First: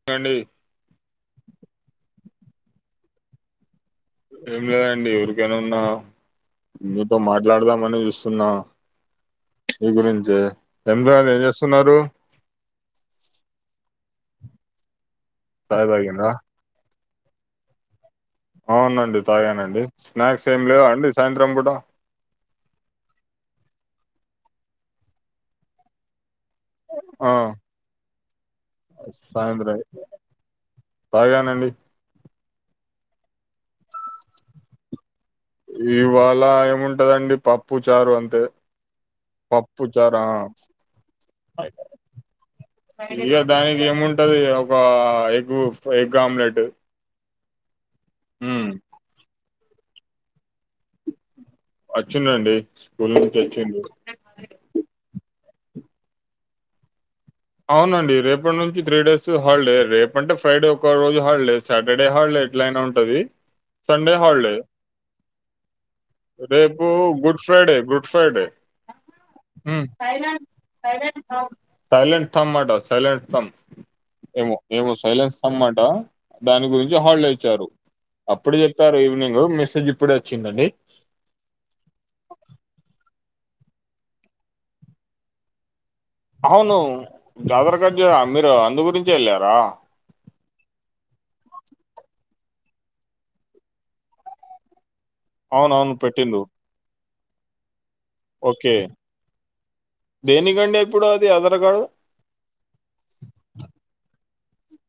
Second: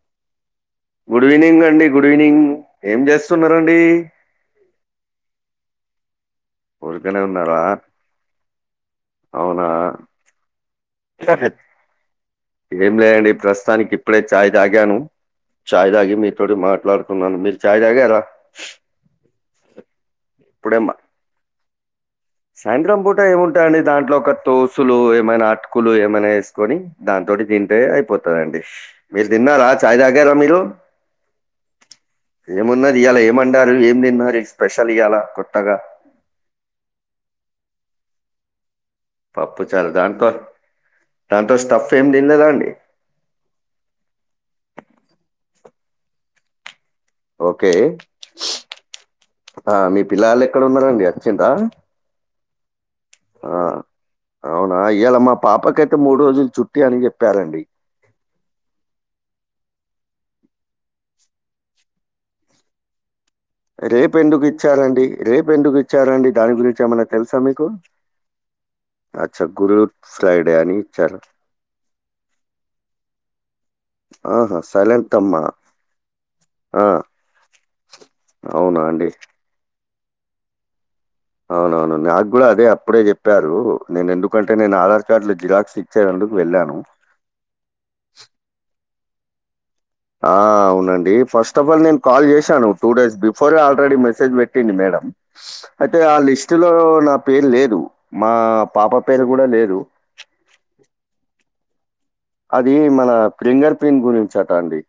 చెప్పండి good evening అండి good evening ఏం చేస్తున్నారండి? ఏం లేదండి ఊరికేనే ఉన్నా మీతో ఊరికనే ఉన్నారా మాట్లాడదామని చూస్తున్నా? అవునా మీ గురించి ఏం రా ఏం చేస్తున్నారు? ఏం లేదండి ప్రస్తుతానికి ఇప్పుడే చాయ్ తాగాను. చాయ్ తాగి మీతోటి మాట్లాడుతున్నా. మీరు చాయ్ తాగారా? అవునండి తాగానండి స్నాక్స్ ఏమి ఇప్పుడే లేవా మా అండి సాయంత్రం పూట సాయంత్రం పూట ఏముంటాయండి దాంట్లో ఒక తోసులు, ఏమైనా అటుకులు, ఏమైనా అసి వేసుకొని దాని ఆ తోటి తింటే అయిపోతాదండి. మీరు తిన్నారా చాయ్ తాగారా మీరు? ఒకే అనండి ఏమున్నది ఇయాల ఏమండారు ఏం తిన్నారు స్పెషల్ ఇయాల కొత్తగా ఇవాళ ఏముంటదండి పప్పు చారు అంతే పప్పు చారు దాంతో దాంతో స్టఫ్ ఏమి తిందా అండి ఇక దానికి ఏముంటది ఒక ఎగ్ ఎగ్ ఆమ్లెట్ ఓకే ఉమ్, ఆ మీ పిలగలూ ఎక్కడ ఉన్నారండీ అచిన్లా వచ్చింలండి స్కూల్ నుంచి వచ్చిలు అవునా ఇవాళ మా పాపకైతే మూడు రోజులు చుట్టి అని చెప్పారండి అవునండి రేపటి నుంచి త్రీ డేస్ హాలిడే రేపంటే ఫ్రైడే ఒక రోజు హాల్డే సాటర్డే హాల్డే ఎట్ల అయినా ఉంటది సండే రేపెందుకు హల్డే ఇచ్చారండి? రేపెందుకు ఇచ్చారండి? దాని గురించి రేపు ఏమన్నా తెలుసా గుడ్ మీకు? ఫ్రైడే గుడ్ ఫ్రైడే అచ్చా! గుడ్ ఊ సాయిరాం ఫ్రైడే అని సాయిరాం ఇచ్చారు. ఇటు రావు సైలెంట్ థమ్ ఆట సైలెంట్ థమ్ ఏమో ఆహా! ఏమో సైలెంతమ్మ. సైలెన్స్ థంబ్ అటా దాని ఆ! గురించి హాలిడే ఇచ్చారు అప్పుడు అవునా చెప్తారు అండి? ఈవినింగ్ మెసేజ్ ఇప్పుడే వచ్చిందండి అవునవును నాకు కూడా అదే అప్పుడే చెప్పారు నేను ఎందుకంటే నేను ఆధార్ కార్డు లు జిరాక్స్ ఇ అవును జాతర గార్జ మీరు అందు గురించే వెళ్ళారా ఆ అవునండి ఫస్ట్ ఆఫ్ ఆల్ నేను కాల్ చేశాను టూ డేస్ బిఫోర్ ఏ ఆల్రెడీ మెసేజ్ పెట్టింది మేడం అవునవును అయితే ఆ పెట్టిండ్రు. లిస్టు లో నా పేరు లేదు మా ఓకే. పాప పేరు కూడా లేదు దేనికండి ఇప్పుడు అది ఆధార్ కార్డు అది మన ఫింగర్ ప్రింట్ గురించట అండి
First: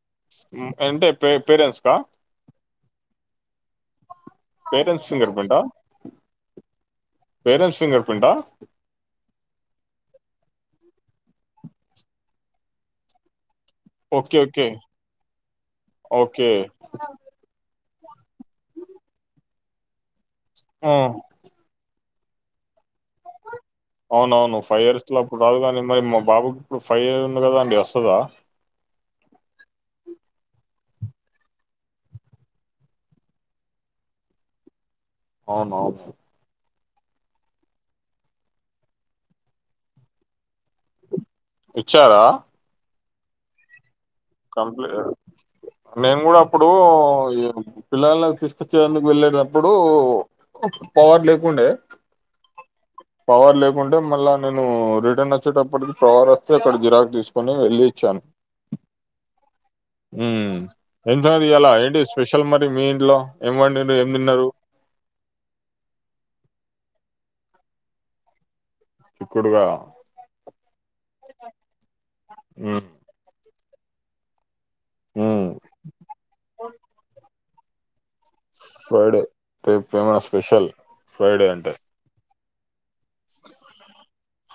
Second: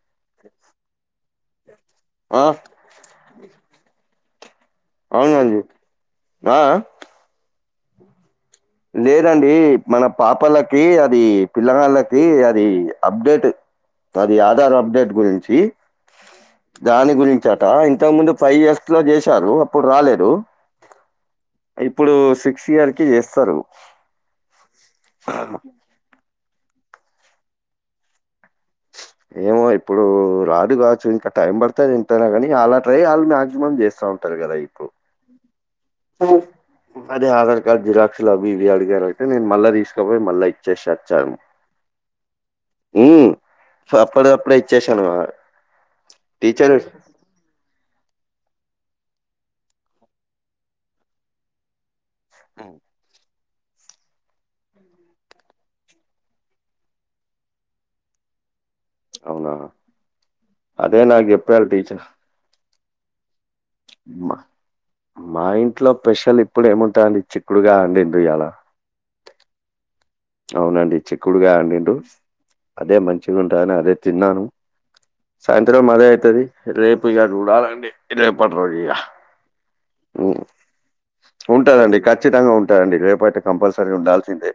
ఉ అంటే పే పేరెంట్స్కా ఆ పరెంట్స్ సింగర్ ప్రింట్ అవునండి. హా ఆ! ఆ! పేరెంట్స్ సింగర్ ప్రింట్ హా లేదండి మన పాపలకి అది పిలగాన్లకి అది అప్డేట్ అది ఓకే. ఓకే. ఆధార్ అప్డేట్ గురించి ఓకే. దాని గురించట ఇంతకు ముందు ఫైవ్ ఇయర్స్ లో చేశారు అప్పుడు రాలేదు ఆ ఇప్పుడు సిక్స్ ఇయర్ కి చే అవునవును ఫైవ్ ఇయర్స్ లో అప్పుడు రాదుగాని మరి మా బాబుకి ఇప్పుడు ఫైవ్ ఇయర్స్ ఉంది కదా అండి వస్తాద ఏమో ఇప్పుడు రాదు కావచ్చు ఇంకా టైం పడుతది ఎంతనా కాని అలా ట్రై వాళ్ళు మాక్సిమం చేస్తా ఉంటారు కదా ఇప్పుడు అవునవును ఒ అదే ఆధార్ కార్డు జిరాక్స్ లు అవి ఇవి అడిగారు అయితే నేను మళ్ళా తీసుకపోయి మల్లా ఇచ్చేసచ్చాను ఇచ్చావా ఉమ్ సొ అపడిదపుడు కంప్లీట్ మేము కూడా అప్పుడు టీచర్ ఏం పిల్లగాండ్లకు తీసుకొచ్చేందుకు వెళ్ళేటప్పుడు పవర్ లేకుండే ఉమ్ పవర్ లేకుంటే మళ్ళా నేను రిటర్న్ వచ్చేటప్పటికి పవర్ వస్తే అక్కడ జిరాక్ తీసుకొని వెళ్ళి ఇచ్చాను అవునా ఊ అదే నాకు ఎంతంది చెప్పారు ఇయలా టీచర్ ఏంటి స్పెషల్ మరి మీ ఇంట్లో ఏం వండిన్లు ఏం మా తిన్నరు మా ఇంట్లో స్పెషల్ ఇప్పుడు ఏముంటదండీ చికుడుగాయ అండిన్లు ఇయాళ చిక్కుడుగాయ అవునండి చిక్కుడుగాయా అండింన్లు హ్మ్. అదే మంచిగా ఉంటదని అదే తిన్నాను హ్మ్. సాయంత్రం అదే అయితది రేపు ఇగ చూడాలండి రే పటి రోజు ఇగ ఫ్రైడే రేపు ఏమైనా స్పెషల్ ఫ్రైడే అంటే ఉంటదండి క ఖచ్చితంగా ఉంటారండి రేపుఅయితే కంపల్సరీ ఉండాల్సిందే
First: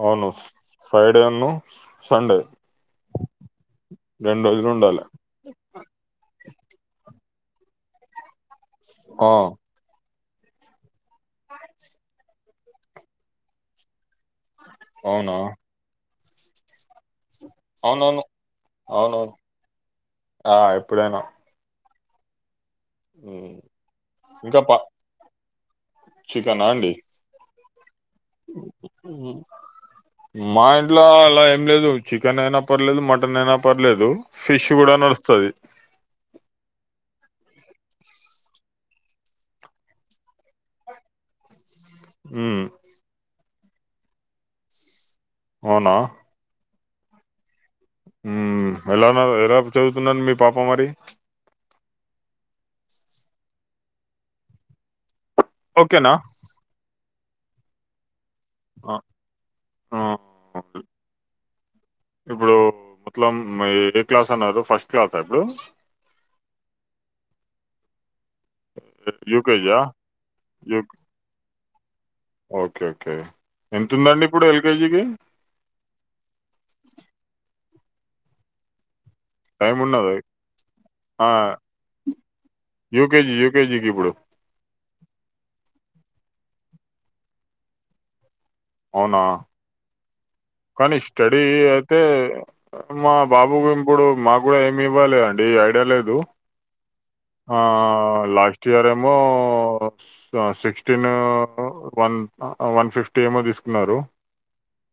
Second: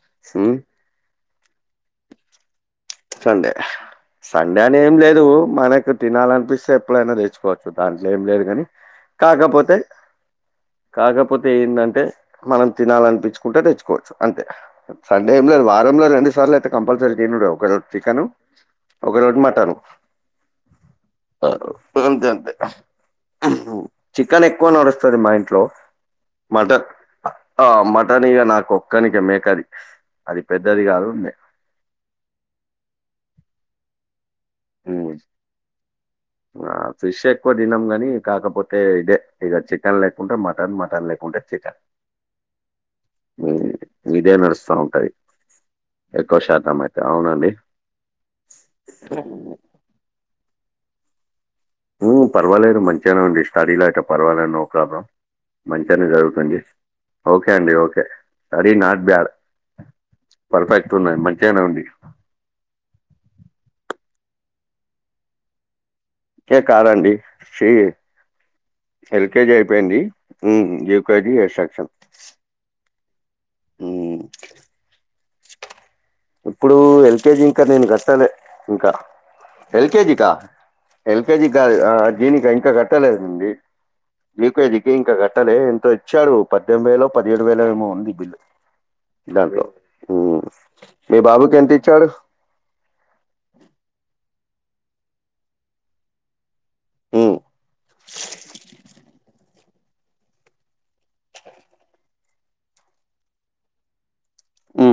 అవును ఉమ్ ఫ్రైడే ను సండే సండే రెండు సండే రోజులు అని ఏం ఉండాలి లేదు మనకు తినాలనిపిస్తే ఎప్పుడైనా తెచ్చుకోవచ్చు దాంట్ల ఏం లేదు గాని ఆ కాకపోతే కాకపోతే ఏంటంటే మనం తినాలనిపిచ్చుకుంటే తెచ్చుకోవచ్చు అంతే సండే అవునా ఏం లేదు వారంలో రెండు సార్లు అయితే కంపల్సరీ తినుడు ఒక అవునవును చికెను ఒక అవునవును రోజు మటను ఆ ఎప్పుడైనా అంతే అంతే ఉమ్, చికెన్ ఇంకా ఎక్కువ పా నడుస్తది మా ఇంట్లో చికెనా మటన్ అండి ఆ మటన్ ఇగ నాకు ఒక్కనిక ఉమ్, మేకది అది మా పెద్దది ఇంట్లో కాదు మే అలా లేదు చికెన్ అయినా పర్లేదు మటన్ అయినా పర్లేదు ఫిష్ కూడా హ్మ్. నడుస్తది ఆ ఫిష్ ఎక్కువ తినం గాని కాకపోతే ఇదే ఇక చికెన్ లేకుంటే మటన్ మటన్ లేకుంటే చికెన్ హూ హు మీదే నడుస్తా ఉంటది అవునా ఎక్కువ శాతం అయితే అవునండి హు ఎలా ఉన్నారు ఎలా చదువుతున్నాండి మీ పాప మరి హు పర్వాలేదు మంచిగానే ఉండి స్టడీలో అయితే పర్వాలేదు నో ప్రాబ్లెం మంచి గానే ఓకేనా చదువుతుంది ఓకే అండి ఓకే సరీ ఆ, నాట్ బేడ్ ఆ, పర్ఫెక్ట్ ఉన్నది మంచిగానే ఉండి ఇప్పుడు మొత్తలం ఏ క్లాస్ అన్నారు ఫస్ట్ క్లాస్ ఆ ఇప్పుడు హే కాదండి ఫ్రీ ఎల్కేజీ యూకేజా అయిపోయింది ఊ యూ యూకేజీ ఎస్టక్షన్ ఓకే ఓకే హ్మ్. ఎంతుమ్దండి ఇప్పుడు ఎల్కేజీకి ఇప్పుడు ఎల్కేజి ఇంకా నేను గట్టలే ఇంకా టైం ఉన్నది ఎల్కేజీకా ఆ ఎల్కేజి కాదు ఆ జీని ఇంకా యూకేజీ కట్టలేదండి యూకేజీకి ఇప్పుడు యుకెజికి ఇంకా కట్టలే ఎంతో ఇచ్చాడు పద్దెనిమిది వేలో పదిహేడు వేలు ఏమో ఉంది బిల్లు అవునా దాంట్లో ఉమ్. కానీ మీ స్టడీ బాబుకి ఎంత అయితే ఇచ్చాడు మా బాబుకు ఇప్పుడు మాకు కూడా ఏమి ఇవ్వలే అండి ఐడియా లేదు ఉమ్, ఆ లాస్ట్ ఇయర్ ఏమో ఆ సిక్స్టీన్ వన్ వన్ ఫిఫ్టీ ఏమో తీసుకున్నారు హు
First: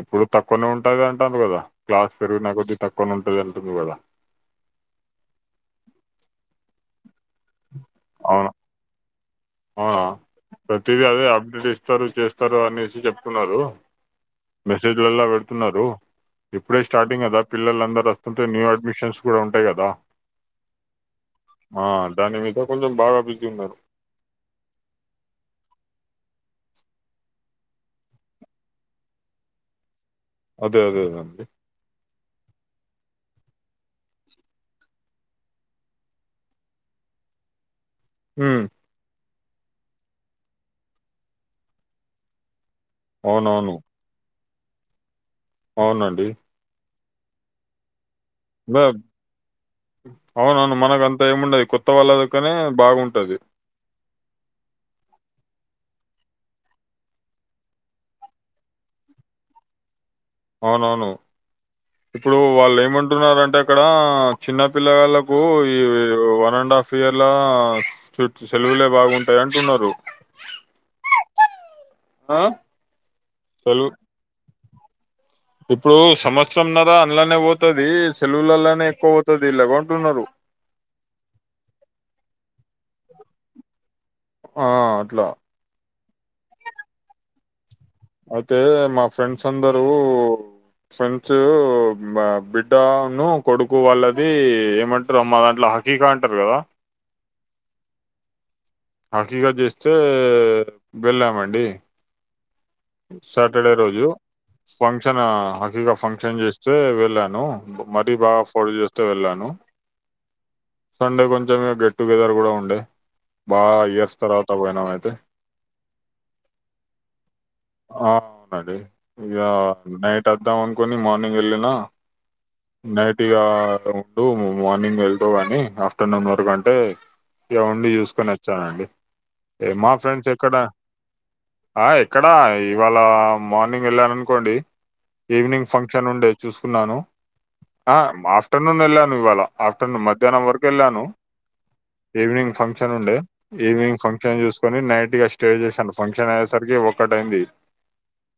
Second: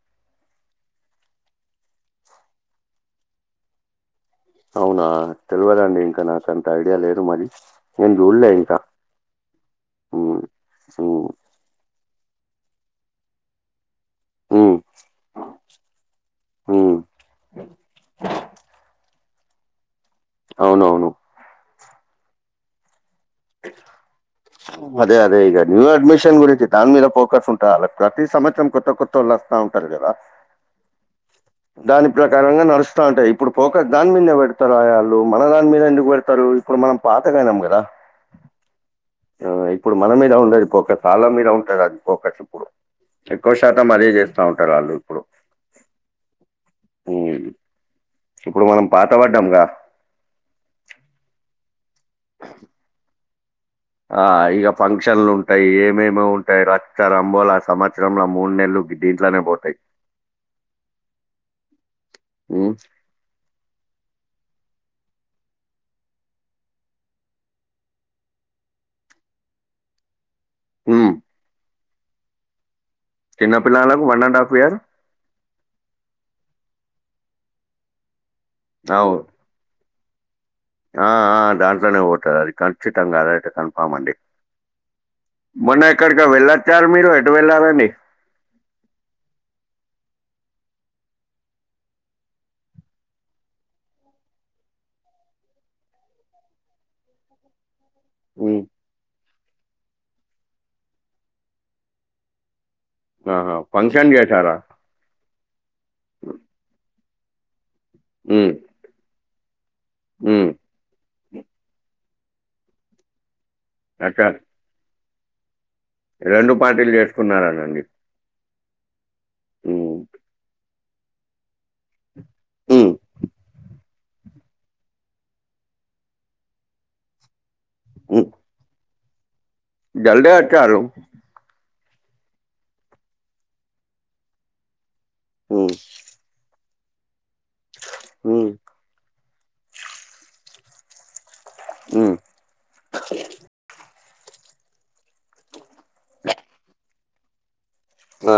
ఇప్పుడు తక్కువనే ఉంటది అంటుండ్ర్రు కదా క్లాస్ పెరిగిన కొద్ది తక్కువనే ఉంటది అంటుండ్రూ కదా అవునా తెల్వదాండి ఇంకా నాకంత ఐడియా లేదు మరి నేన్ చూడలే అవును ఇంకా అవునా ఉమ్, ప్రతిది అదే ఉమ్, అప్డేట్ ఇస్తారు చేస్తారు అనేసి చెప్తున్నారు ఉమ్, మెసేజ్లలా పెడుతున్నారు ఇప్పుడే ఉమ్. స్టార్టింగ్ కదా పిల్లలందరు రస్తుంటే న్యూ అడ్మిషన్స్ కూడా ఉంటాయి కదా అవునవును ఆ దాని మీద కొంచెం బాగా బిజీ ఉన్నారు హు అదే అదే ఇక న్యూ అడ్మిషన్ గురించి దాని మీద ఫోకస్ ఉంటా లే ఆళ్లకు ప్రతి సంవత్సరం కొత్త కొ. కొత్తోలస్తా ఉంటారు గదా. అదే అదే అ అండి. దాని ప్రకారంగా నడుస్తా ఉంటాయి ఇప్పుడు పోకస్ దాని మీన్నే వేడతరాయే ఆళ్ళు మన దాని మీద ఎందుకు వేడతరూ. ఇప్పుడు మనం పాతగయినాం గదా. ఉ. అ ఇప్పుడు మన మీద ఉండది ఫోకస్ ఆళ్ల మీద ఉంటది అది ఫోకాస్ ఇప్పుడు. ఎక్కో అవునవును శాతం అదే చేస్తా ఉంటారు వాళ్ళు ఇప్పుడు. అవునండి. హు ఇప్పుడు మనం బ- పాత వడ్డాంగా. అవునవును మనకంత ఏముండది కొత్త వాళ్ళ దగ్గరే బాగుంటది. ఆ ఇగ పంక్షన్లుంటాయ్ ఏమేమో ఉంటాయ్ రచ్చరబోలా సమస్రమం లో మూనెల్లు గి. దీంట్లనే బోతాయ్. అవునవును ఇప్పుడు హ్మ్ వాళ్ళు ఏమంటున్నారంటే అక్కడా. చిన్నపిలగల్లాకు ఈ వన్ అండ్ హాఫీయర్ల. చుట్ సెలువులే బాగుంటయంటున్నారు. ఉమ్. ఆ. చిన్న సెలవు పిల్లలకు వన్ అండ్ హాఫీయర్. ఇప్పుడు సంవత్సరం న్నారా అంళ్లనే పోతుది సేలువుల్లనే ఎక్కో వోతది ఇలాగాంటున్నారు. అ ఆ దాంట్లనే వోతది ఖచ్చితంగా అదైతే కన్ఫామ్ అండి. ఆ ఆ అట్లా. మొన్న ఎక్కడికో వెళ్ళొచ్చారు మీరు ఎటువెళ్లారండి. అయితే మా ఫ్రెండ్స్ఫ్రెండ్సందరూ. ఫ్రెండ్స్ ఊ బా బిడ్డఉన్ను కొడుకు వాళ్ళది ఏమంటరమ్మ ట్ల. టీ కా కాంటారు గదా. ఉ. హకీగ జేస్తే వెళ్ళామండి. ఆహా, సాటర్డే రోజు. ఫంక్షన్ చేశారా ఫంక్షనా హకీగా ఫంక్షన్ జేస్తే వెళ్ళాను మరీ బా ఉమ్, ఫోడ్ జే. తే వెళ్ళాను ఉమ్, సండే కొంచం ఇగ గెస్ట్ గెదర్ గుడా ఉండే. బా ఇయర్స్ అచ్చా తరవత వాయినమైతే. రెండు పార్టీలు జేసుకున్నారానండి. ఆ అవునండి ఇగా నైట్ వనుకోని మార్నింగ్ ఏళ్ళినా. ఉమ్, నైటి ఈగా ఉండు మార్నింగ్ ఏళ్తవ్ అనీ ఆఫ్టర్నూన్ వరకు అంటే. ఇగ ఉండి ఉమ్. జూసుకున్న అచ్చానండి ఇగ మా ఫ్రెండ్స్ జల్దే ఎక్కడ. వచ్చారు ఆ ఎక్కడా ఏ ఇవాళ మార్నింగ్ ఏళ్ళాననుకోండి. ఉమ్, ఈవినింగ్ ఫంక్షన్ ఉండే చూసుకున్నాను అ ఉమ్, మాఫ్టర్న్ ను. నూన్ ఏళ్ళాను ఇవాళ ఆఫ్టర్నూన్ మధ్యాహనం వరకు ఏళ్లను. ఉ. ఈవినింగ్ ఫంక్షన్ ఉండే. ఈవినింగ్ ఫంక్షన్ జూసుకొని నైట్ ఇగ స్టే జేశాను ఫంక్షన్ అయ్యేసరికి ఒకక్కటయింది. ఆ.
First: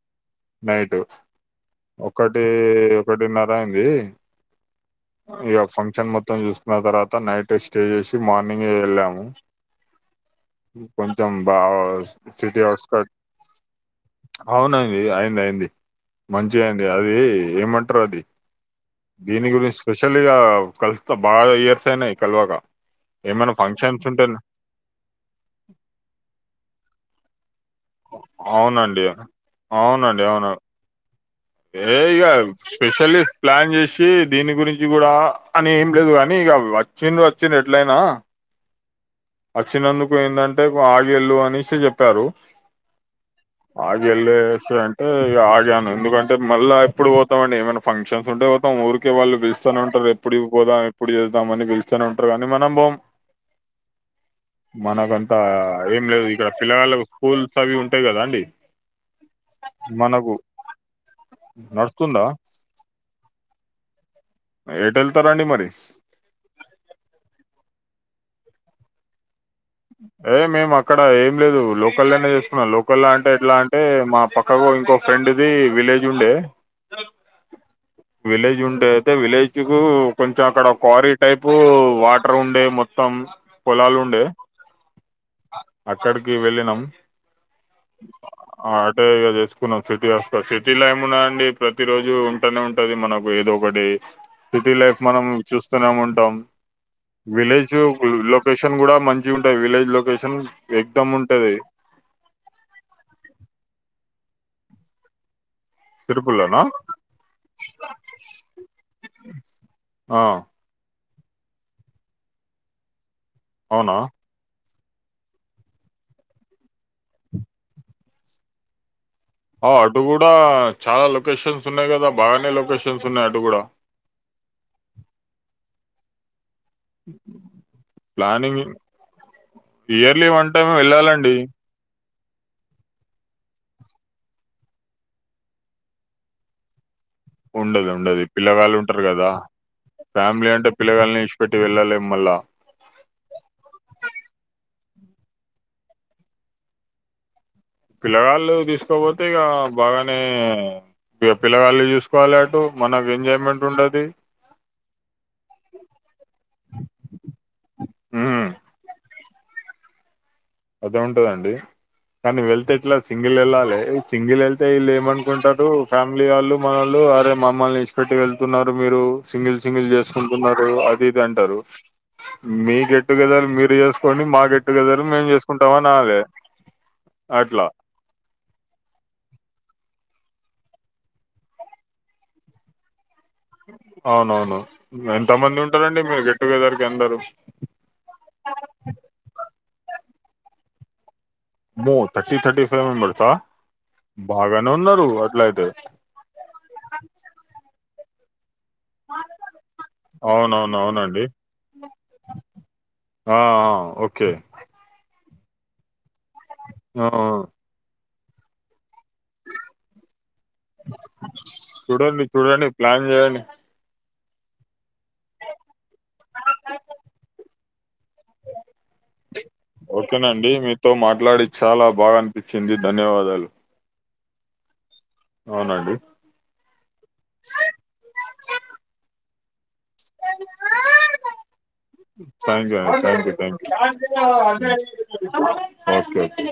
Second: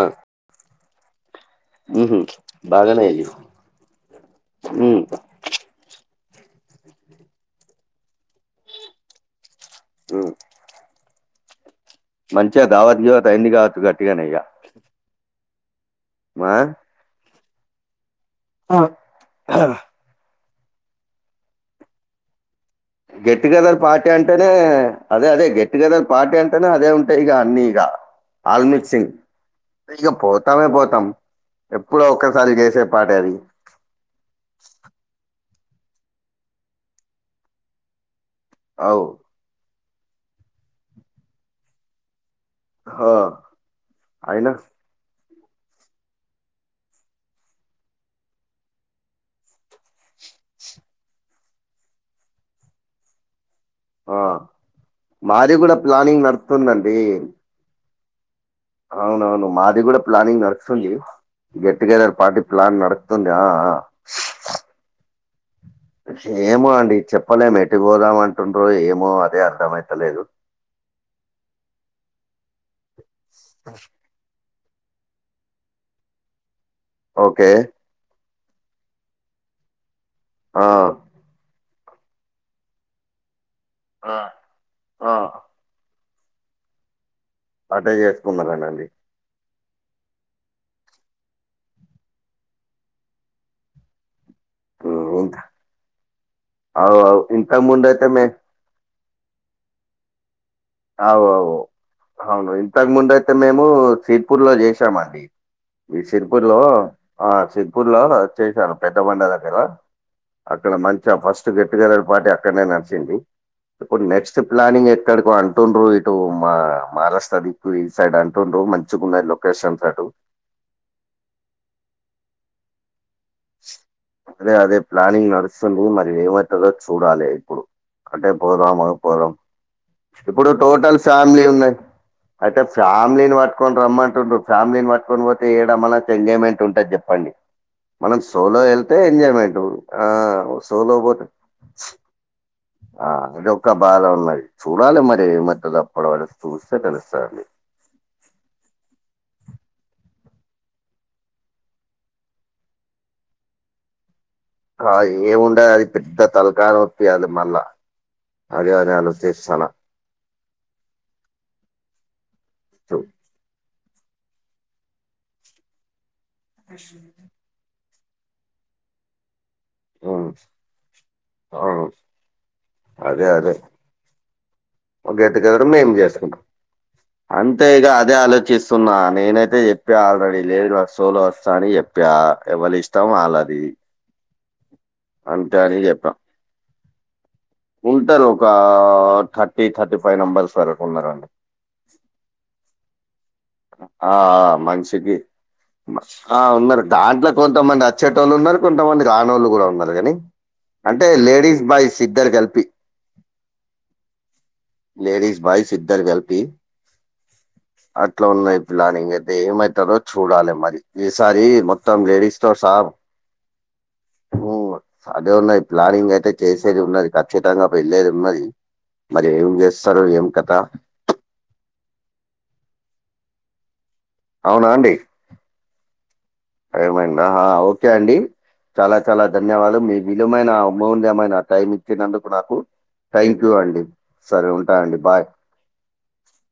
నైటు. ఉహు, ఒకటి బాగానే అయ్యి ఒకటిన్నరంది ఉమ్, ఈగ ఫంక్షన్ మొ. మొత్తం చూసుకున్న తర్వాత నైట్ స్టే చేసి మార్నింగే వెళ్ళాము ఉమ్ కొంచెం బాగా మంచిగా దావత్ గీవత్ అయింది కావచ్చు గట్టిగానే ఇక అవునంది అయింది అయింది మా మంచి అయింది అది ఏమంటారు అది దీని గురించి స్పెషల్గా కల్స్తతా బాగా ఇయర్సయినా కలవక గెట్ ఏమైనా టుగెదర్ ఫంక్షన్స్ పార్టీ ఉంటే అంటేనే అదే అదే గెట్ టుగెదర్ పార్టీ అంటేనే అదే ఉంటాయి ఈగ అన్ని ఈగ ఆల్ అవునండి మిక్సింగ్ ఈగ అవునండి అవును పోతామే పోతాం ఏ ఎప్పుడో ఒక్కసారి చేసే పాటే అది వచ్చి దీని గురించి కూడా అని ఏం లేదు కానీ ఇగ వచ్చింది వచ్చి ఎట్లయినా అవు వచ్చినందుకు ఏంటంటే ఆగిళ్ళు అనేసి చెప్పారు హా, ఆ అయినా ఎలిస అంటే ఆ ఆగి ఎందుకుంట అంటే మళ్ళా ఎప్పుడు పోతాం అండి ఏమై ఫంక్షన్స్ంటే పోతాం ఊరి వాళ్ళు పిలుస్తానే ఉంటారు ఎప్పుడు ఇ పోదా ఇప్పుడు చేద్దామని పిలుస్తానే ఉంటారు కానీ మనం పోము ఆ, మనకంతా మాది కూడా ఏం ప్లానింగ్ లేదు ఇక్కడ నడుతుందండి పిల్లలకు స్కూల్ అవి ఉంటాయి కదా అండి అవునవును మాది కూడా మనకు ప్లానింగ్ నడుస్తుంది గెట్టుగెదర్ నడుస్తుందా పార్టి ప్లాన్ నడుస్తుంది ఆ ఆ ఏటెంత రండి మరీష్ ఏమో అండి చెప్పలేము ఎట్టి పోదాం అంటుండ్రో ఏమో అదే అర్థమయితలేదు ఏ మేము అక్కడ ఏం లేదు లోకల్లోనే చేసుకున్నాం లోకల్ అంటే ఎట్లా అంటే మా పక్క ఎట్లాగో ఇంకో ఫ్రెండ్ది విలేజ్ ఉండే ఓకే విలేజ్ ఉండే అయితే విలేజ్ కు కొంచెం అక్కడ ఆ కారి టైపు వాటర్ ఉండే మొత్తం పొలాలు ఆ ఉండే ఆ అక్కడికి వెళ్ళినం అటే చేసుకున్నారనండి ఇగా చేసుకున్నాం సిటీ వస్ సిటీ ఏము ఉన్నా అండి ప్రతి రోజు ఉంటనే ఉంటది మనకు ఏదో ఒకటి సిటీ లైఫ్ మనం ఇంకా చూస్తూనే ఉంటాం అవు అవు ఇంతకు విలేజ్ ముందు అయితే మే లొకేషన్ కూడా మం మంచిగా ఉంటాయి విలేజ్ లొకేషన్ ఎక్దమ్ అవు ఉంటది అవు అవును ఇంతకు ముందు అయితే మేము సిర్పూర్ లో చేసామండి ఈ సిర్పూర్ లో తిరుపుల్లోనా ఆ సిర్పూర్ లో చేశాను పెద్ద బండ దగ్గర ఆ ఇక్కడ మంచిగా ఫస్ట్ గెట్ టుగెదర్ పార్టీ అక్కడనే నడిచింది అవునా ఇప్పుడు నెక్స్ట్ ప్లానింగ్ ఎక్కడికో అం టండ్రు ఇటు మా మహారాష్ట్ర దిక్కు ఈ సైడ్ అంటుండ్రు మంచిగా ఉన్న లో ఆ అటు కూడా చాలా లొకేషన్స్ ఉన్నాయి కదా బాగానే లొకేషన్స్ ఉన్నాయి అటు కూడా అదే అదే ప్లానింగ్ నడుస్తుంది మరి ఏమంటదో చూడాలి ఇప్పుడు అంటే ప్లానింగ్ పోదామా పోదాం ఇయర్లీ ఇప్పుడు వన్ టైమ్ టోటల్ వెళ్ళాలండి ఫ్యామిలీ ఉన్నాయి అయితే ఫ్యామిలీని పట్టుకొని రమ్మంటుండ్ర ఫ్యామిలీని పట్టుకొని పోతే ఏడ మల ఎంజాయ్మెంట్ ఉంటుంది చెప్పండి ఉండదు మనం ఉండదు సోలో పిల్లగాళ్ళు వెళ్తే ఉంటారు కదా ఎంజాయ్మెంట్ ఆ ఫ్యామిలీ అంటే సోలో పిల్లగాల్ని పోతే ఇడిచిపెట్టి వెళ్ళలేం మళ్ళా ఆ అది ఒక్క బాధ ఉన్నాది చూడాలి మరి ఏమద్దంది అప్పడ వర చూస్తే తెలుస్తా దండి పిల్లగాళ్ళు తీసుకోపోతే ఇక బాగానే ఇ పిల్లగాళ్లు చూసుకోవాలి అటు మనకు ఎంజాయ్మెంట్ ఉండది ఏముండదు అది పెద్ద తలకాయ నొప్పి అది మళ్ళా ఉమ్, అదే అయన ఆలోచన చేస్ చాలా అదే ఉంటదండి కానీ వెళ్తే ఇట్లా సింగిల్ వెళ్ళాలి సింగిల్ వెళ్తే ఇళ్ళు ఏమనుకుంటారు ఫ్యామిలీ వాళ్ళు మల్లు అరే మమ్మల్ని విడిచి పెట్టి వెళ్తున్నారు మీరు సింగిల్ సింగిల్ ఉమ్ చేసుకుంటున్నారు అది ఇది అంటారు అవును మీ అదే గెట్టుగెదర్ అదే మీరు చే సుకోని మా గెట్ టుగెదర్ మే గెట్ చేసు టుగెదర్ మేము చేసుకుంటాం అంతే అట్లా ఇ అదే ఆలోచిస్తున్నా నేనైతే చెప్పా ఆల్రెడీ లేడీ సోలో వస్తా అని చెప్పా ఎవ్వరి ఇ ష్టం అలా అవునవును ఎంత మంది అని ఉంటారండి చెప్పా మీ గెట్టుగెదర్ కి అందరు ఉంటారు ఒక థర్టీ థర్టీ ఫైవ్ మెంబర్స్ వరకు ఉన్నారండి మో థర్టీ థర్టీ ఫైవ్ మెంబర్సా ఆ బాగానే ఉన్నారు మనిషికి అట్లా అయితే ఆ ఉన్నారు దాంట్లో కొంతమంది అచ్చేటీ వాళ్ళు ఉన్నారు కొంతమంది రానోళ్ళు కూడా ఉండాలి కానీ అవునవును. అంటే అవునండి. లేడీస్ బాయ్స్ ఇద్దరు కలిపి ఆ ఓకే లేడీస్ బాయ్స్ ఇద్దరు కలిపి ఆ ఇట్లా ఉన్నయి ప్లానింగ్ అయితే ఏమవుతారో చూడాలి మరి ఈసారి మొత్తం చూడండి, లేడీస్ తో చూడండి. సా ప్లాన్ చేయండి. అదే ఉన్నయి ప్లానింగ్ అయితే చేసేది ఉన్నది ఖచ్చితంగా వెళ్ళేది ఉన్నది మరి ఏం చేస్తారు ఏం కథ తో మాట్లాడి చాలా బాగా అనిపించింది ధన్యవాదాలు అవునా అండి అవునండి అమై ఓకే అండి చాలా చాలా ధన్యవాదాలు మీ విలుమైన అమ్ముల్యమైన టైం మిచ్చినందుకు నాకు థాంక్ యూ అండి. థాంక్ థ్యాంక్ యూ అండి సరే థాంక్ యూ. ఉంటా అండి బాయ్ ఓకే ఓకే